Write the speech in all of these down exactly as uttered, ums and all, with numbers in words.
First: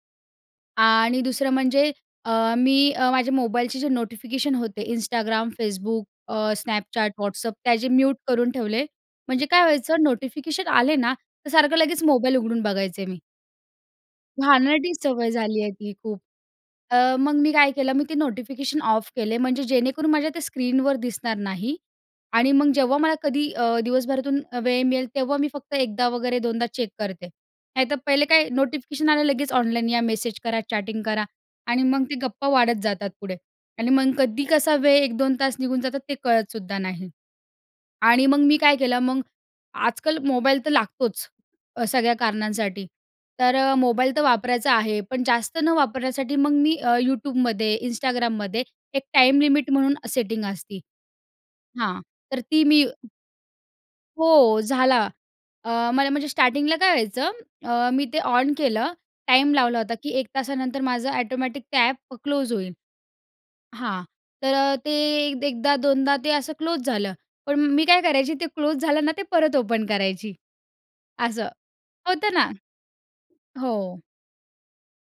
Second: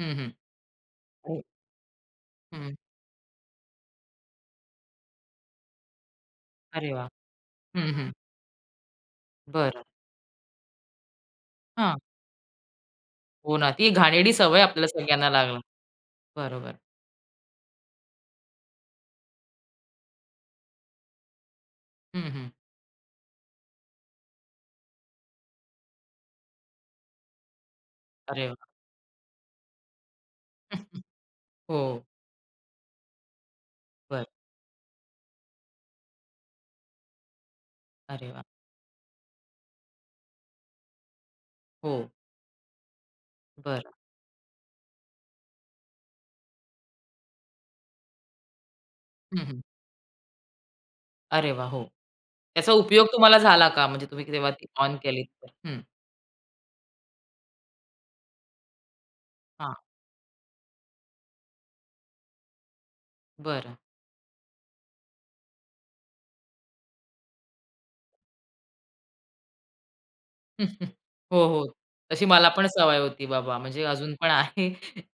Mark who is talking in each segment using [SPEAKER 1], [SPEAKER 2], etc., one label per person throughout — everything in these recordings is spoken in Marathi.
[SPEAKER 1] हं, हं.
[SPEAKER 2] आणि
[SPEAKER 1] हो.
[SPEAKER 2] दुसरं म्हणजे अ,
[SPEAKER 1] हं.
[SPEAKER 2] मी अ, माझ्या मोबाईलचे जे नोटिफिकेशन होते Instagram, Facebook, अ,
[SPEAKER 1] अरे वाह!
[SPEAKER 2] Snapchat, WhatsApp त्याचे
[SPEAKER 1] हं, हं.
[SPEAKER 2] म्यूट करून ठेवले. म्हणजे काय
[SPEAKER 1] बरं.
[SPEAKER 2] व्हायचं नोटिफिकेशन आले ना, तर सारखं
[SPEAKER 1] हां.
[SPEAKER 2] लगेच मोबाईल उघडून बघायचे मी.
[SPEAKER 1] हो ना. ती घाणेरडी सवय आपल्याला
[SPEAKER 2] घाणेरडी
[SPEAKER 1] सगळ्यांना
[SPEAKER 2] सवय
[SPEAKER 1] लागल.
[SPEAKER 2] झाली आहे ती खूप.
[SPEAKER 1] बरोबर.
[SPEAKER 2] अ, मग मी काय केलं, मी ते नोटिफिकेशन ऑफ केले. म्हणजे जेणेकरून माझ्या ते स्क्रीनवर दिसणार नाही
[SPEAKER 1] हं,
[SPEAKER 2] आणि
[SPEAKER 1] हं.
[SPEAKER 2] मग जेव्हा मला कधी अ, दिवसभरातून वेळ मिळेल, तेव्हा मी फक्त एकदा वगैरे दोनदा चेक करते. नाहीतर पहिले काय
[SPEAKER 1] अरे वाह!
[SPEAKER 2] नोटिफिकेशन आलं, लगेच ऑनलाइन या, मेसेज करा, चॅटिंग करा आणि मग
[SPEAKER 1] हो.
[SPEAKER 2] ते गप्पा वाढत जातात पुढे आणि मग
[SPEAKER 1] बरं.
[SPEAKER 2] कधी कसा वेळ एक दोन तास निघून जातात ते कळतसुद्धा नाही. आणि
[SPEAKER 1] अरे
[SPEAKER 2] मग
[SPEAKER 1] वाह!
[SPEAKER 2] मी काय केलं, मग आजकाल मोबाईल तर लागतोच अ,
[SPEAKER 1] हो.
[SPEAKER 2] सगळ्या कारणांसाठी तर अ,
[SPEAKER 1] बरं.
[SPEAKER 2] मोबाईल तर वापरायचा आहे, पण जास्त न वापरण्यासाठी मग मी अ, YouTubeमध्ये, Instagramमध्ये एक टाईम
[SPEAKER 1] हं, हं.
[SPEAKER 2] लिमिट म्हणून सेटिंग असती.
[SPEAKER 1] अरे वाह! हो,
[SPEAKER 2] हां, तर ती
[SPEAKER 1] त्याचा
[SPEAKER 2] मी
[SPEAKER 1] उपयोग तुम्हाला झाला का म्हणजे तुम्ही तेव्हा
[SPEAKER 2] हो
[SPEAKER 1] ती ऑन
[SPEAKER 2] झाला.
[SPEAKER 1] केली तर?
[SPEAKER 2] अ,
[SPEAKER 1] हं.
[SPEAKER 2] मला म्हणजे स्टार्टिंगला काय व्हायचं अ, मी ते ऑन केलं टाईम लावला
[SPEAKER 1] हां.
[SPEAKER 2] होता, की एक तासानंतर माझं ऑटोमॅटिक ते ॲप क्लोज होईल.
[SPEAKER 1] बरं.
[SPEAKER 2] हां, तर अ, ते अ, एकदा दोनदा ते असं क्लोज झालं. पण मी काय करायची ते क्लोज झालं ना ते परत ओपन करायची
[SPEAKER 1] हो
[SPEAKER 2] असं.
[SPEAKER 1] हो, तशी
[SPEAKER 2] होतं
[SPEAKER 1] मला
[SPEAKER 2] ना.
[SPEAKER 1] पण सवय होती बाबा म्हणजे
[SPEAKER 2] हो.
[SPEAKER 1] अजून पण आहे.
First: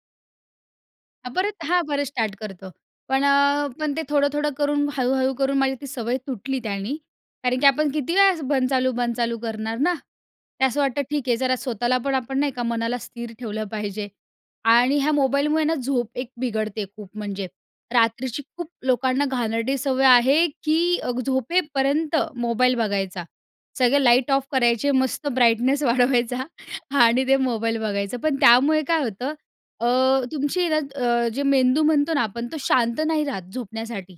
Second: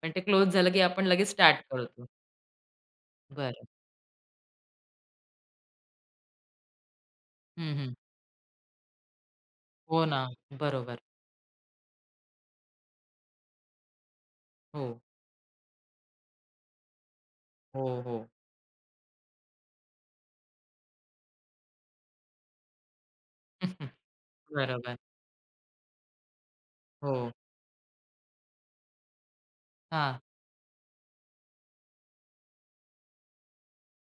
[SPEAKER 1] पण ते क्लोज झालं की आपण लगेच
[SPEAKER 2] परत
[SPEAKER 1] स्टार्ट
[SPEAKER 2] हां,
[SPEAKER 1] करतो.
[SPEAKER 2] परत स्टार्ट करतो. पण
[SPEAKER 1] बरं.
[SPEAKER 2] अ, पण ते थोडं-थोडं करून, हळू-हळू करून माझी ती सवय तुटली त्यानी कारण की
[SPEAKER 1] हं,
[SPEAKER 2] आपण
[SPEAKER 1] हं.
[SPEAKER 2] किती वेळा बंद चालू, बंद चालू करणार ना
[SPEAKER 1] हो ना,
[SPEAKER 2] ते. असं
[SPEAKER 1] बरोबर.
[SPEAKER 2] वाटतं ठीक आहे. जरा स्वतःला पण आपण नाही का, मनाला स्थिर ठेवलं पाहिजे आणि
[SPEAKER 1] हो.
[SPEAKER 2] ह्या मोबाईलमुळे ना झोप एक बिघडते खूप म्हणजे
[SPEAKER 1] हो, हो.
[SPEAKER 2] रात्रीची, खूप लोकांना घाणेरडी सवय आहे, की झोपेपर्यंत मोबाईल बघायचा. सगळे लाईट ऑफ करायचे,
[SPEAKER 1] बरोबर.
[SPEAKER 2] मस्त ब्राईटनेस वाढवायचा आणि
[SPEAKER 1] हो.
[SPEAKER 2] ते मोबाईल बघायचं, पण त्यामुळे काय होतं अ,
[SPEAKER 1] हां.
[SPEAKER 2] तुमची हे ना अ, जे मेंदू म्हणतो ना आपण तो शांत नाही राहत झोपण्यासाठी.